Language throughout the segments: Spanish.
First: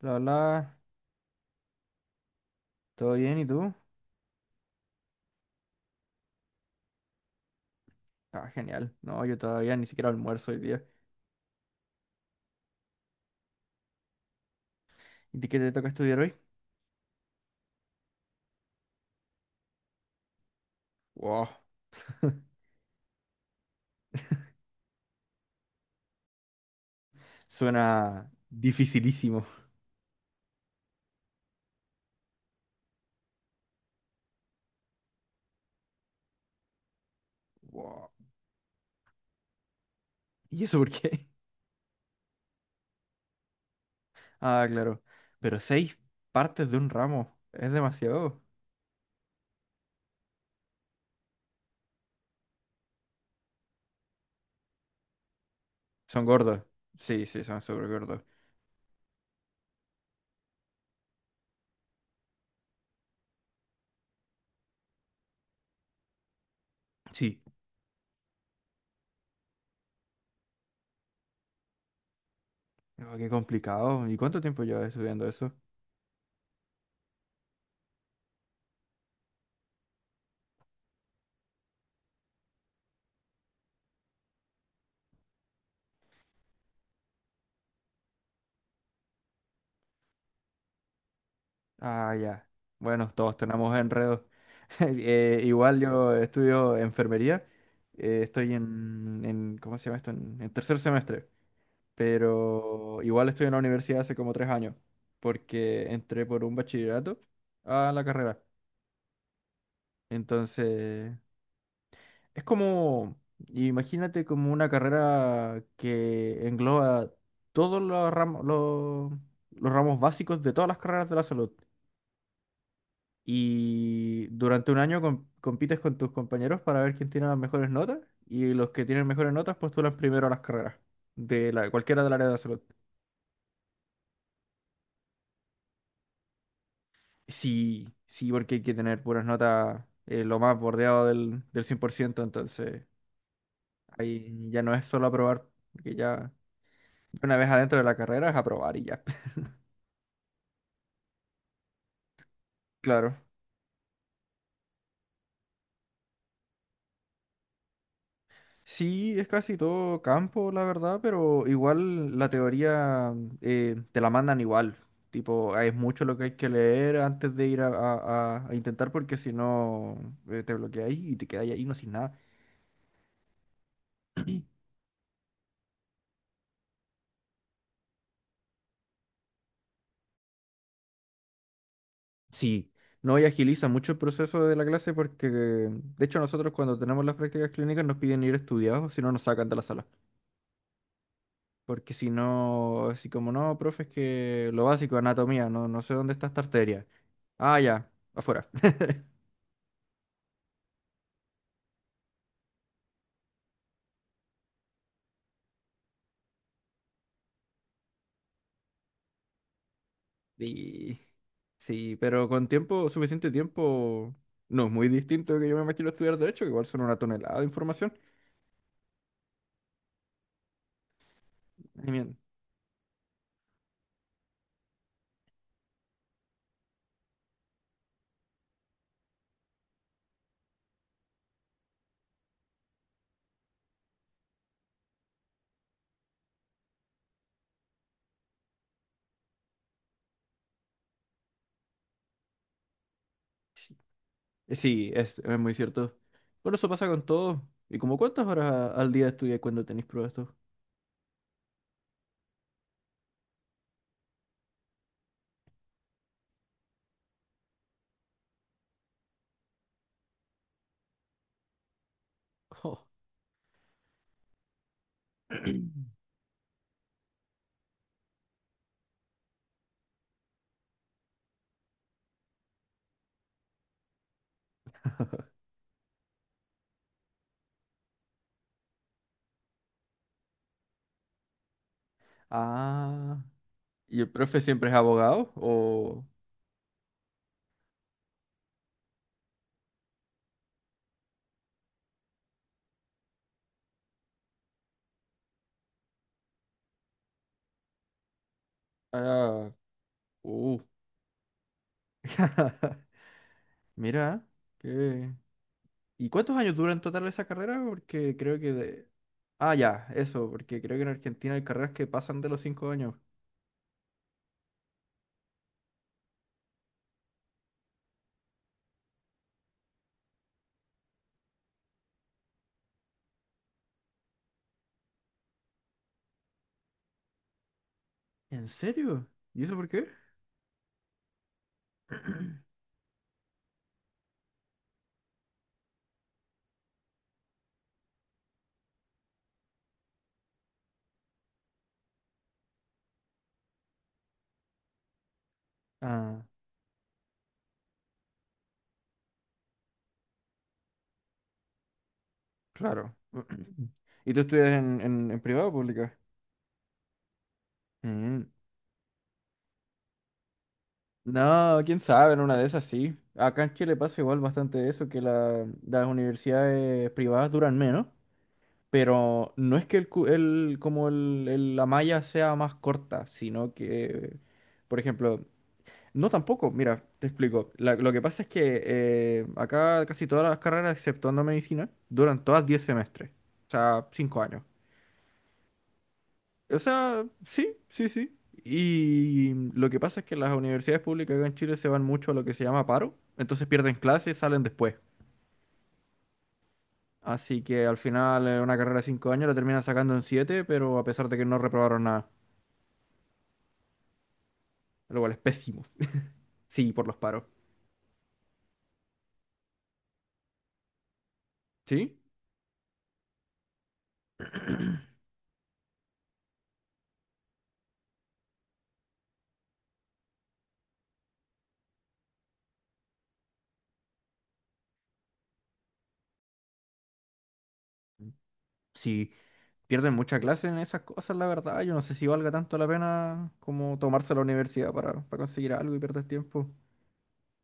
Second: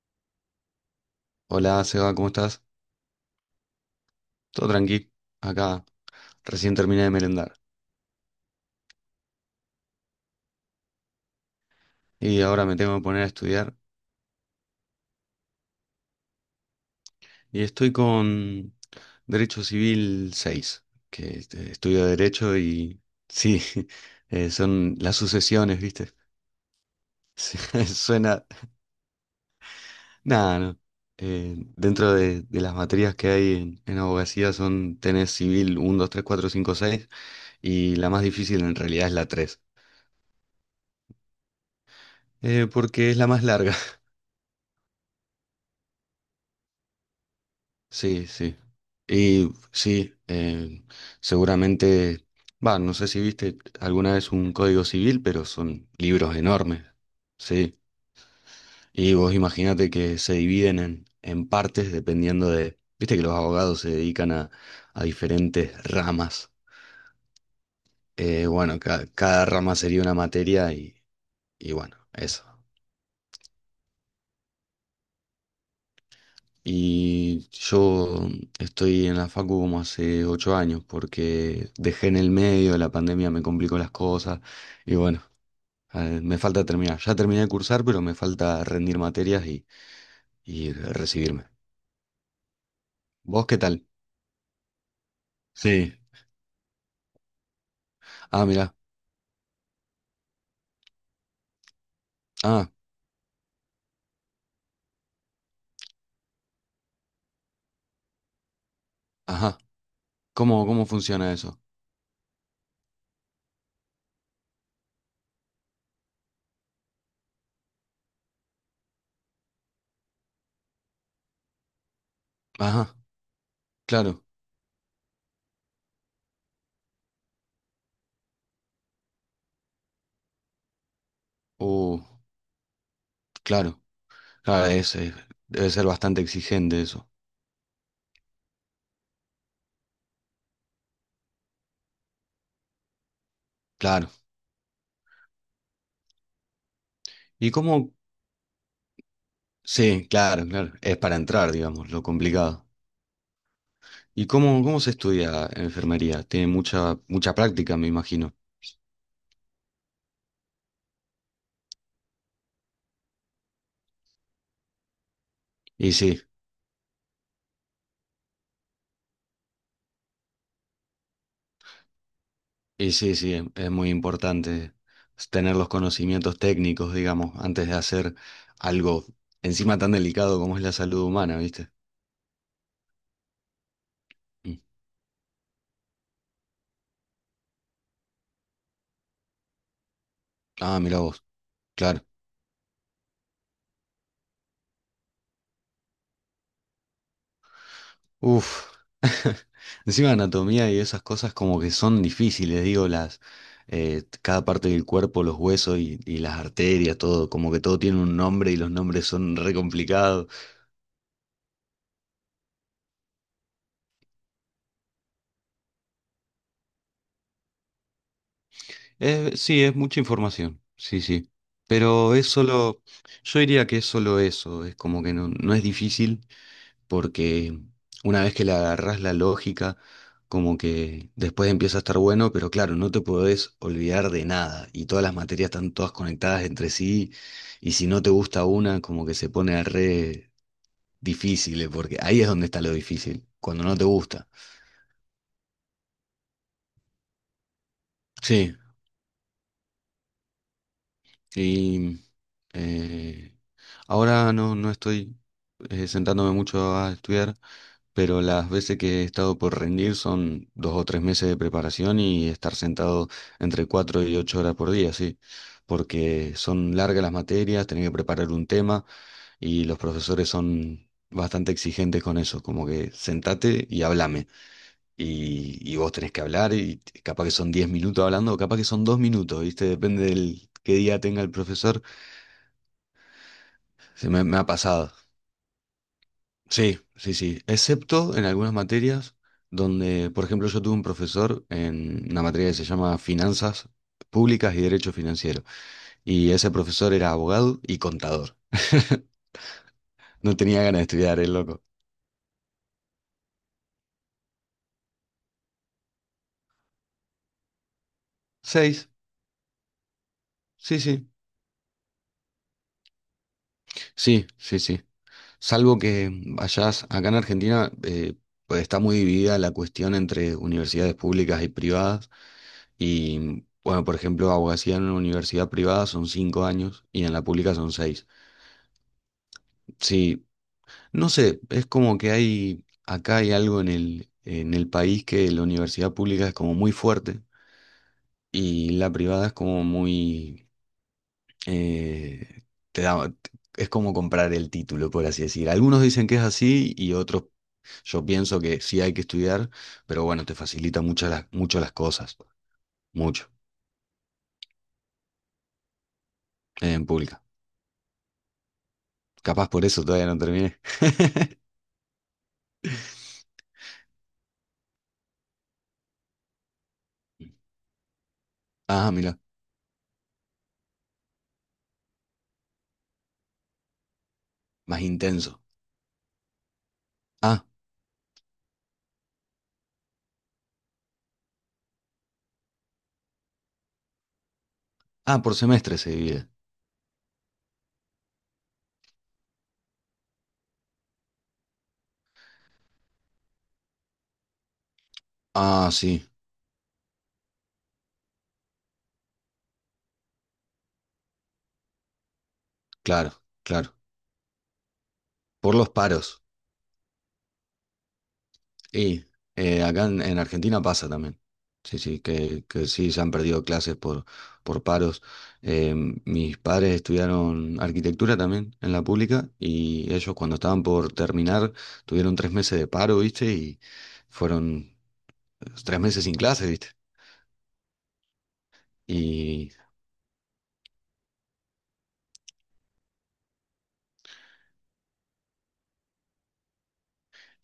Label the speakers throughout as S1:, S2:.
S1: Hola, hola,
S2: Hola, Seba, ¿cómo estás?
S1: ¿todo bien? ¿Y tú?
S2: Todo tranqui. Acá recién terminé de merendar
S1: Ah, genial. No, yo todavía ni siquiera almuerzo hoy día.
S2: y ahora me tengo que poner a estudiar.
S1: ¿Y ti qué te toca estudiar hoy?
S2: Y estoy con Derecho Civil 6, que
S1: Wow.
S2: estudio Derecho y sí, son las sucesiones, ¿viste? Sí,
S1: Suena
S2: Suena...
S1: dificilísimo.
S2: Nada, no. Dentro de las materias que hay en abogacía son tenés civil uno, 2, 3, 4, 5, 6 y la
S1: Wow.
S2: más difícil en realidad es la 3,
S1: ¿Y eso por qué?
S2: porque es la más larga.
S1: Ah, claro. Pero seis partes de un ramo. Es
S2: Sí,
S1: demasiado.
S2: sí. Y sí, seguramente, va, no sé si viste alguna vez un código civil, pero son
S1: Son
S2: libros
S1: gordos.
S2: enormes,
S1: Sí, sí, son
S2: sí.
S1: súper gordos.
S2: Y vos imaginate que se dividen en partes dependiendo de, viste que los abogados se dedican a diferentes ramas.
S1: Sí.
S2: Bueno, cada rama sería una materia y bueno, eso.
S1: No, qué complicado. ¿Y cuánto tiempo llevas estudiando eso?
S2: Y yo estoy en la facu como hace 8 años, porque dejé en el medio, la pandemia me complicó las cosas, y bueno, me falta terminar. Ya terminé de cursar, pero me falta rendir materias y recibirme.
S1: Ah, ya. Bueno, todos
S2: ¿Vos qué
S1: tenemos
S2: tal?
S1: enredos. Igual
S2: Sí.
S1: yo estudio enfermería. eh,
S2: Ah,
S1: estoy
S2: mirá.
S1: ¿cómo se llama esto? En tercer semestre.
S2: Ah,
S1: Pero igual estoy en la universidad hace como 3 años. Porque entré por un bachillerato a la carrera.
S2: ajá. ¿Cómo
S1: Entonces,
S2: funciona eso?
S1: es como, imagínate como una carrera que engloba todos los ramos, los ramos básicos de todas las carreras de la salud.
S2: Ajá, claro.
S1: Y durante un año compites con tus compañeros para ver quién tiene las mejores notas. Y los que tienen mejores notas postulan primero a las carreras de
S2: Uh,
S1: cualquiera del área de la salud.
S2: claro. Claro, debe ser bastante exigente eso.
S1: Sí, sí, porque hay que tener puras notas lo más bordeado del 100%. Entonces,
S2: Claro.
S1: ahí ya no es solo aprobar, porque ya una vez
S2: ¿Y
S1: adentro de
S2: cómo?
S1: la carrera es aprobar y ya.
S2: Sí, claro, claro. Es para entrar, digamos, lo complicado.
S1: Claro.
S2: ¿Y cómo se estudia enfermería? Tiene mucha, mucha práctica, me imagino.
S1: Sí, es casi todo campo, la verdad, pero igual la teoría te la mandan igual. Tipo, es
S2: Y
S1: mucho lo
S2: sí,
S1: que hay que leer antes de ir a intentar porque si no te bloqueáis y te quedáis ahí no sin nada.
S2: y sí, sí, es muy importante tener los conocimientos técnicos, digamos, antes de hacer algo encima tan delicado como es la salud humana, ¿viste?
S1: Sí, no, y agiliza mucho el proceso de
S2: Mm.
S1: la clase porque, de hecho, nosotros cuando tenemos las prácticas clínicas nos piden ir estudiados, si no nos sacan de la sala.
S2: Ah, mira vos,
S1: Porque
S2: claro.
S1: si no, así como no, profe, es que lo básico, anatomía, no sé dónde está esta arteria. Ah, ya, afuera.
S2: Uf. Encima anatomía y esas cosas como que son difíciles, digo, las cada parte del cuerpo, los huesos y las arterias, todo, como que todo tiene un nombre y los nombres son re complicados.
S1: Sí, sí, pero con tiempo, suficiente tiempo, no es muy distinto de que yo me imagino estudiar derecho, que igual son una tonelada de información.
S2: Sí, es mucha información, sí, sí.
S1: I
S2: Pero
S1: mean,
S2: es solo, yo diría que es solo eso, es como que no, no es difícil porque una vez que le agarrás la lógica, como que después empieza a estar bueno, pero claro, no te podés olvidar de nada y todas las materias están todas conectadas entre sí y si no te gusta una, como que se pone re difícil, porque ahí es donde está lo difícil, cuando no
S1: sí,
S2: te gusta.
S1: sí, es muy cierto. Bueno, eso pasa con todo. ¿Y como cuántas horas
S2: Sí.
S1: al día estudias cuando tenéis pruebas tú?
S2: Y eh, ahora no estoy sentándome mucho a estudiar, pero las veces que he estado por rendir son 2 o 3 meses de preparación y estar
S1: Jo.
S2: sentado entre 4 y 8 horas por día, sí, porque son largas las materias, tenés que preparar un tema y los profesores son bastante exigentes con eso, como que sentate y hablame. Y vos tenés que hablar y capaz que son 10 minutos hablando, o capaz que son 2 minutos, ¿viste? Depende del qué día tenga el profesor.
S1: Ah, ¿y
S2: Se
S1: el
S2: me
S1: profe
S2: ha
S1: siempre es
S2: pasado.
S1: abogado? O...
S2: Sí, sí, sí. Excepto en algunas materias donde, por ejemplo, yo tuve un profesor en una materia que se llama Finanzas Públicas y Derecho Financiero. Y ese profesor era abogado y contador.
S1: Ah,
S2: No
S1: uh.
S2: tenía ganas de estudiar, el loco.
S1: Mira, qué, ¿y cuántos años dura en total esa carrera? Porque creo que de...
S2: Seis.
S1: Ah, ya, eso, porque creo
S2: Sí,
S1: que en
S2: sí.
S1: Argentina hay carreras que pasan de los 5 años.
S2: Sí, sí, sí. Salvo que vayas acá en Argentina, pues está muy dividida la cuestión entre universidades públicas y privadas. Y bueno, por ejemplo, abogacía en una universidad privada son 5 años y en la pública son seis.
S1: ¿En serio? ¿Y eso por qué?
S2: Sí, no sé, es como que acá hay algo en el país que la universidad pública es como muy fuerte y la privada es como eh, te da, es como comprar el título, por así decir. Algunos dicen que es
S1: Ah,
S2: así y otros, yo pienso que sí hay que estudiar, pero bueno, te facilita mucho las, cosas,
S1: claro.
S2: mucho,
S1: ¿Y tú estudias en privado o pública?
S2: en pública.
S1: Mm.
S2: Capaz por eso todavía no terminé.
S1: No, quién sabe, en una de esas sí. Acá en Chile pasa igual bastante eso, que las universidades privadas duran menos,
S2: Ah, mira.
S1: pero no es que el, cu- el- como el- la malla sea más corta, sino que, por
S2: Más
S1: ejemplo,
S2: intenso.
S1: no, tampoco. Mira, te
S2: Ah,
S1: explico. Lo que pasa es que acá casi todas las carreras, exceptuando medicina, duran todas 10 semestres. O sea, 5 años.
S2: ah, por semestre se divide.
S1: O sea, sí, sí, sí. Y lo que pasa es que las universidades públicas acá en Chile se van mucho a lo que se llama paro. Entonces pierden clases, salen después.
S2: Ah, sí,
S1: Así que al final una carrera de 5 años la terminan sacando en 7, pero a pesar de que no reprobaron nada.
S2: claro, claro.
S1: Lo cual es
S2: Por
S1: pésimo.
S2: los paros.
S1: Sí, por los paros.
S2: Y acá en Argentina pasa también. Sí,
S1: ¿Sí?
S2: sí, que sí, se han perdido clases por paros. Eh, mis padres estudiaron arquitectura también en la pública y ellos cuando estaban por terminar tuvieron 3 meses de paro, ¿viste? Y fueron 3 meses sin clases, ¿viste?
S1: Sí. Pierden mucha clase en esas cosas, la verdad. Yo no sé si valga tanto la pena como tomarse la universidad para conseguir algo y perder tiempo.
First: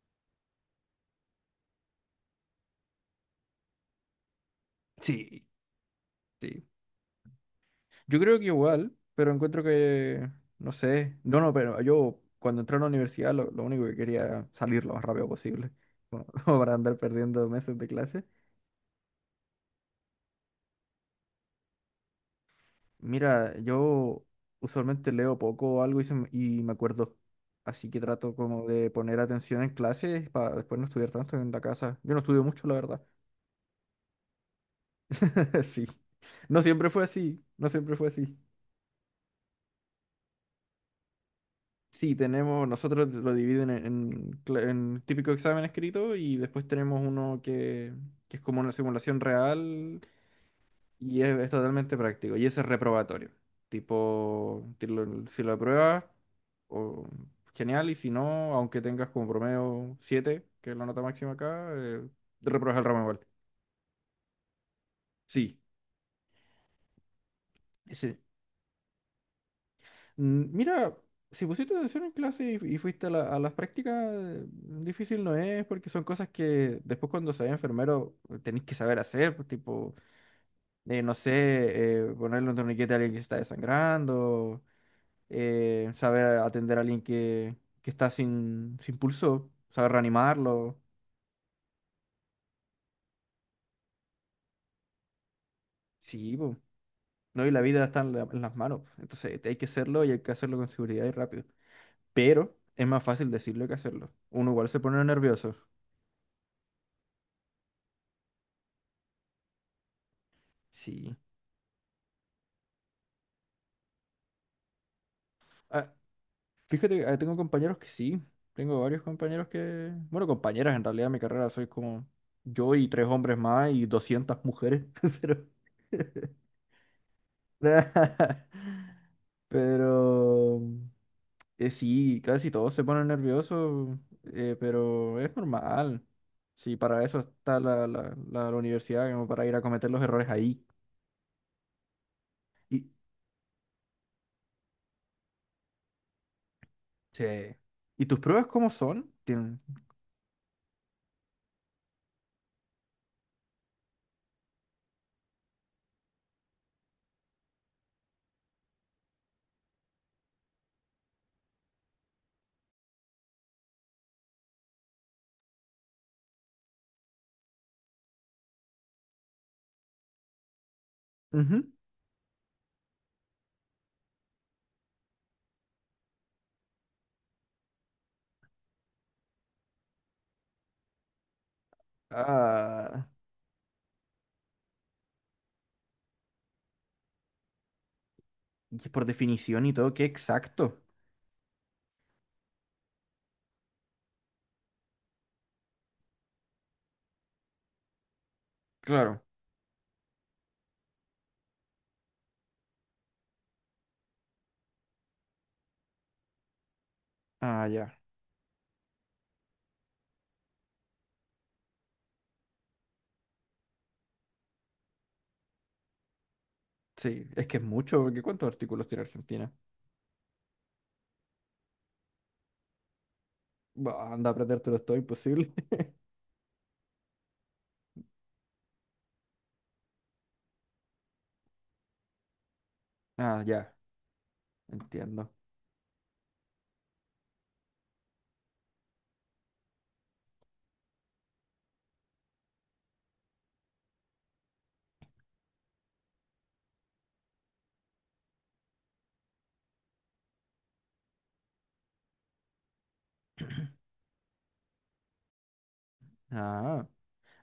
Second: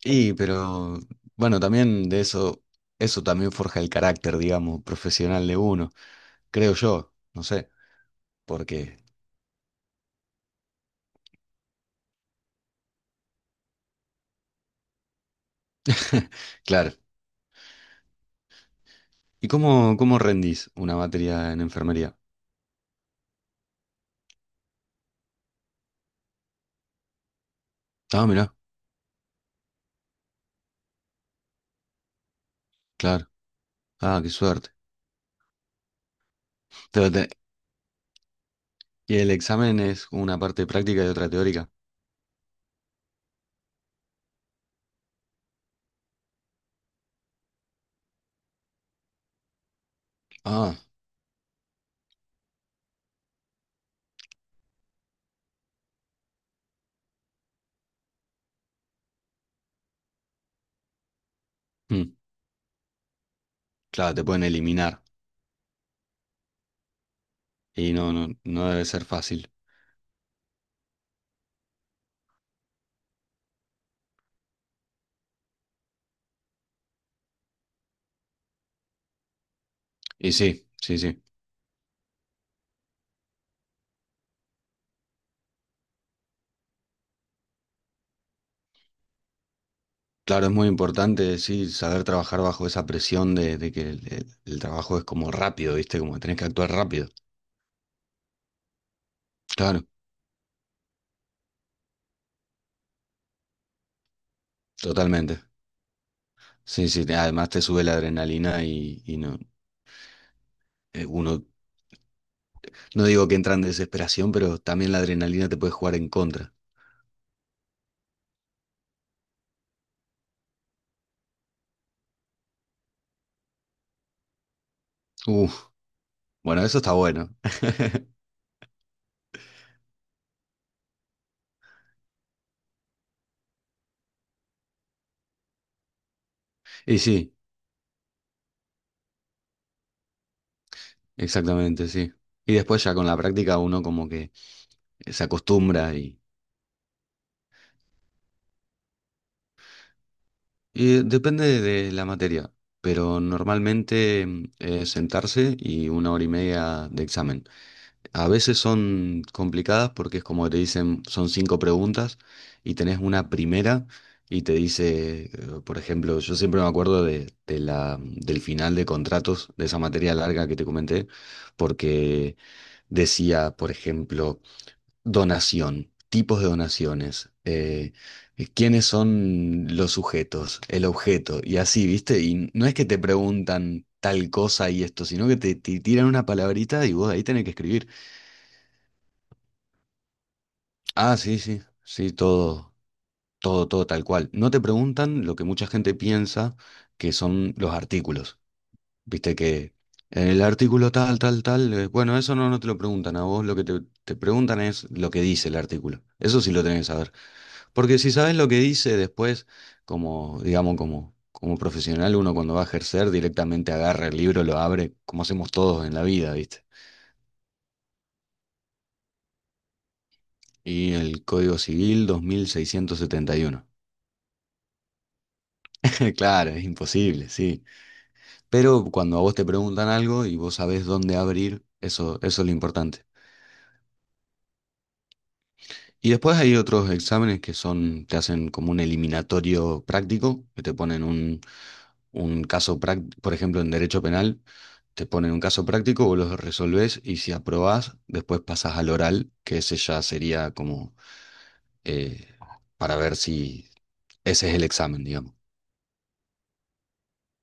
S2: Pero bueno, también de eso, eso también forja el carácter, digamos,
S1: Sí.
S2: profesional de uno,
S1: Sí.
S2: creo yo, no sé,
S1: Yo creo que igual,
S2: porque,
S1: pero encuentro que, no sé, no, no, pero yo cuando entré a la universidad lo único que quería era salir lo más rápido posible, como como para
S2: claro.
S1: andar perdiendo meses de clase.
S2: ¿Y cómo rendís una materia en enfermería?
S1: Mira, yo usualmente leo poco o algo y, y me acuerdo, así que
S2: Ah,
S1: trato
S2: mirá,
S1: como de poner atención en clases para después no estudiar tanto en la casa. Yo no estudio mucho, la verdad.
S2: claro. Ah, qué suerte.
S1: Sí. No siempre fue
S2: Pero te-
S1: así, no siempre fue así.
S2: y el examen es una parte práctica y otra teórica.
S1: Sí, tenemos, nosotros lo dividen en típico examen escrito y después tenemos uno que es como una simulación real
S2: Ah,
S1: y es totalmente práctico y ese es reprobatorio. Tipo, si lo apruebas, o- genial y si no, aunque tengas como promedio 7, que es la nota máxima acá,
S2: mm,
S1: repruebas el ramo igual.
S2: claro, te pueden eliminar. Y no,
S1: Sí.
S2: no, no debe ser fácil.
S1: Mira, si pusiste atención en clase y fuiste a las prácticas, difícil no es, porque son cosas que después cuando seas enfermero tenés que saber hacer, pues, tipo,
S2: Y sí, sí, sí.
S1: no sé, ponerle un torniquete a alguien que se está desangrando, saber atender a alguien que está sin pulso, saber
S2: Claro, es muy
S1: reanimarlo,
S2: importante, sí, saber trabajar bajo esa presión de que el trabajo es como rápido, ¿viste? Como que tenés
S1: sí,
S2: que
S1: po,
S2: actuar rápido.
S1: ¿no? Y la vida está en las manos, po. Entonces hay que
S2: Claro,
S1: hacerlo y hay que hacerlo con seguridad y rápido, pero es más fácil decirlo que hacerlo, uno igual se pone
S2: totalmente.
S1: nervioso,
S2: Sí, sí, además te sube la adrenalina y no,
S1: sí.
S2: uno, no digo que entra en desesperación, pero también la adrenalina te puede
S1: Ah,
S2: jugar en contra.
S1: fíjate, que, tengo compañeros que sí, tengo varios compañeros que, bueno, compañeras en realidad, mi carrera soy como yo y tres hombres más y 200 mujeres, pero...
S2: Uf, bueno, eso está bueno.
S1: Pero sí, casi todos se ponen nerviosos, pero es normal. Sí,
S2: Y
S1: para eso
S2: sí,
S1: está la universidad, como para ir a cometer los errores ahí.
S2: exactamente, sí. Y
S1: Y,
S2: después ya con la práctica uno como que se acostumbra.
S1: sí. ¿Y tus pruebas cómo son?
S2: Depende de la materia, pero normalmente sentarse y una hora y media de examen. A veces son complicadas porque es como te dicen, son cinco preguntas y tenés una primera y te dice, por ejemplo, yo siempre me acuerdo del final de contratos, de esa materia larga que te comenté,
S1: Ujú.
S2: porque decía, por ejemplo, donación, tipos de donaciones, quiénes son los sujetos, el objeto, y así, ¿viste? Y no es que te
S1: Ah,
S2: preguntan tal cosa y esto, sino que te tiran una palabrita y vos ahí tenés que escribir.
S1: y por definición y todo, qué exacto.
S2: Ah, sí, sí, sí, todo, todo, todo tal cual. No te preguntan lo que mucha gente piensa que son los artículos,
S1: Claro.
S2: ¿viste? Que en el artículo tal, tal, tal, bueno, eso no te lo preguntan a vos, lo que te preguntan es lo que dice el artículo. Eso sí lo tenés que saber.
S1: Ah, ya.
S2: Porque si sabes lo que dice después, como, digamos, como profesional, uno cuando va a ejercer directamente agarra el libro, lo abre, como hacemos todos en la vida, ¿viste?
S1: Sí, es que es mucho, porque ¿cuántos artículos tiene Argentina?
S2: Y el Código Civil 2671.
S1: Bah, anda a aprendértelo, todo imposible.
S2: Claro, es imposible, sí. Pero cuando a vos te preguntan algo y vos sabés dónde abrir, eso es lo importante.
S1: Ah, ya, entiendo.
S2: Y después hay otros exámenes que son, te hacen como un eliminatorio práctico, que te ponen un caso práctico, por ejemplo, en derecho penal, te ponen un caso práctico, vos lo resolvés y si aprobás, después pasás al oral, que ese ya sería como eh, para ver si ese es el examen, digamos.
S1: Ah,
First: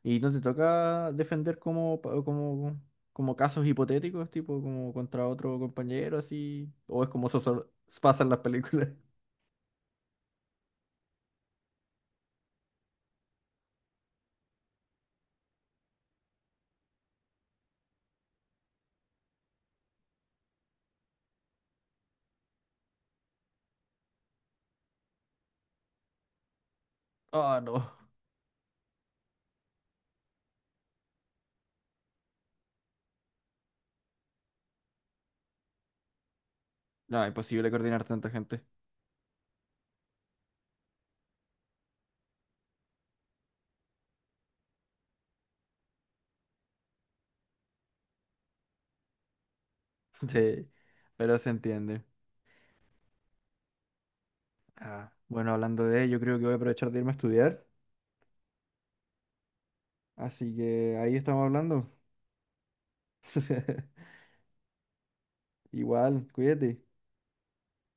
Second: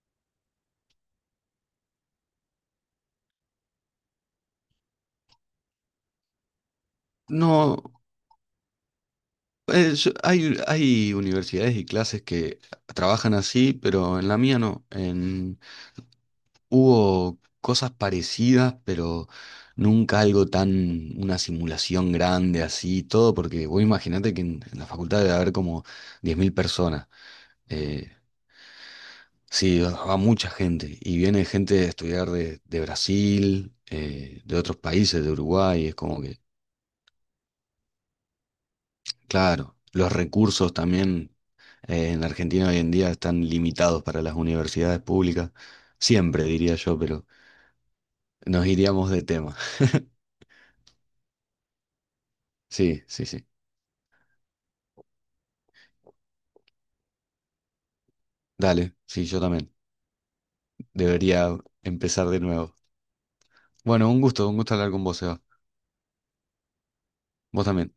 S1: ¿y no te toca defender como casos hipotéticos, tipo como contra otro compañero, así? ¿O es como eso solo
S2: No,
S1: pasa en las películas?
S2: hay universidades y clases que trabajan así, pero en la mía no. Hubo cosas parecidas, pero nunca algo tan, una simulación grande así, todo, porque vos imaginate que en la facultad debe haber como 10.000 personas.
S1: Ah, no.
S2: Eh, sí, va mucha gente. Y viene gente a estudiar de Brasil, de otros países, de Uruguay. Es como que,
S1: No, imposible coordinar tanta gente.
S2: claro, los recursos también en Argentina hoy en día están limitados para las universidades públicas. Siempre, diría yo, pero nos iríamos de tema.
S1: Sí, pero se entiende.
S2: Sí, sí, sí.
S1: Ah, bueno, hablando de ello, creo que voy a aprovechar de irme a estudiar.
S2: Dale, sí, yo también.
S1: Así que ahí estamos
S2: Debería
S1: hablando.
S2: empezar de nuevo. Bueno, un gusto hablar con vos, Seba.
S1: Igual, cuídate.
S2: Vos también.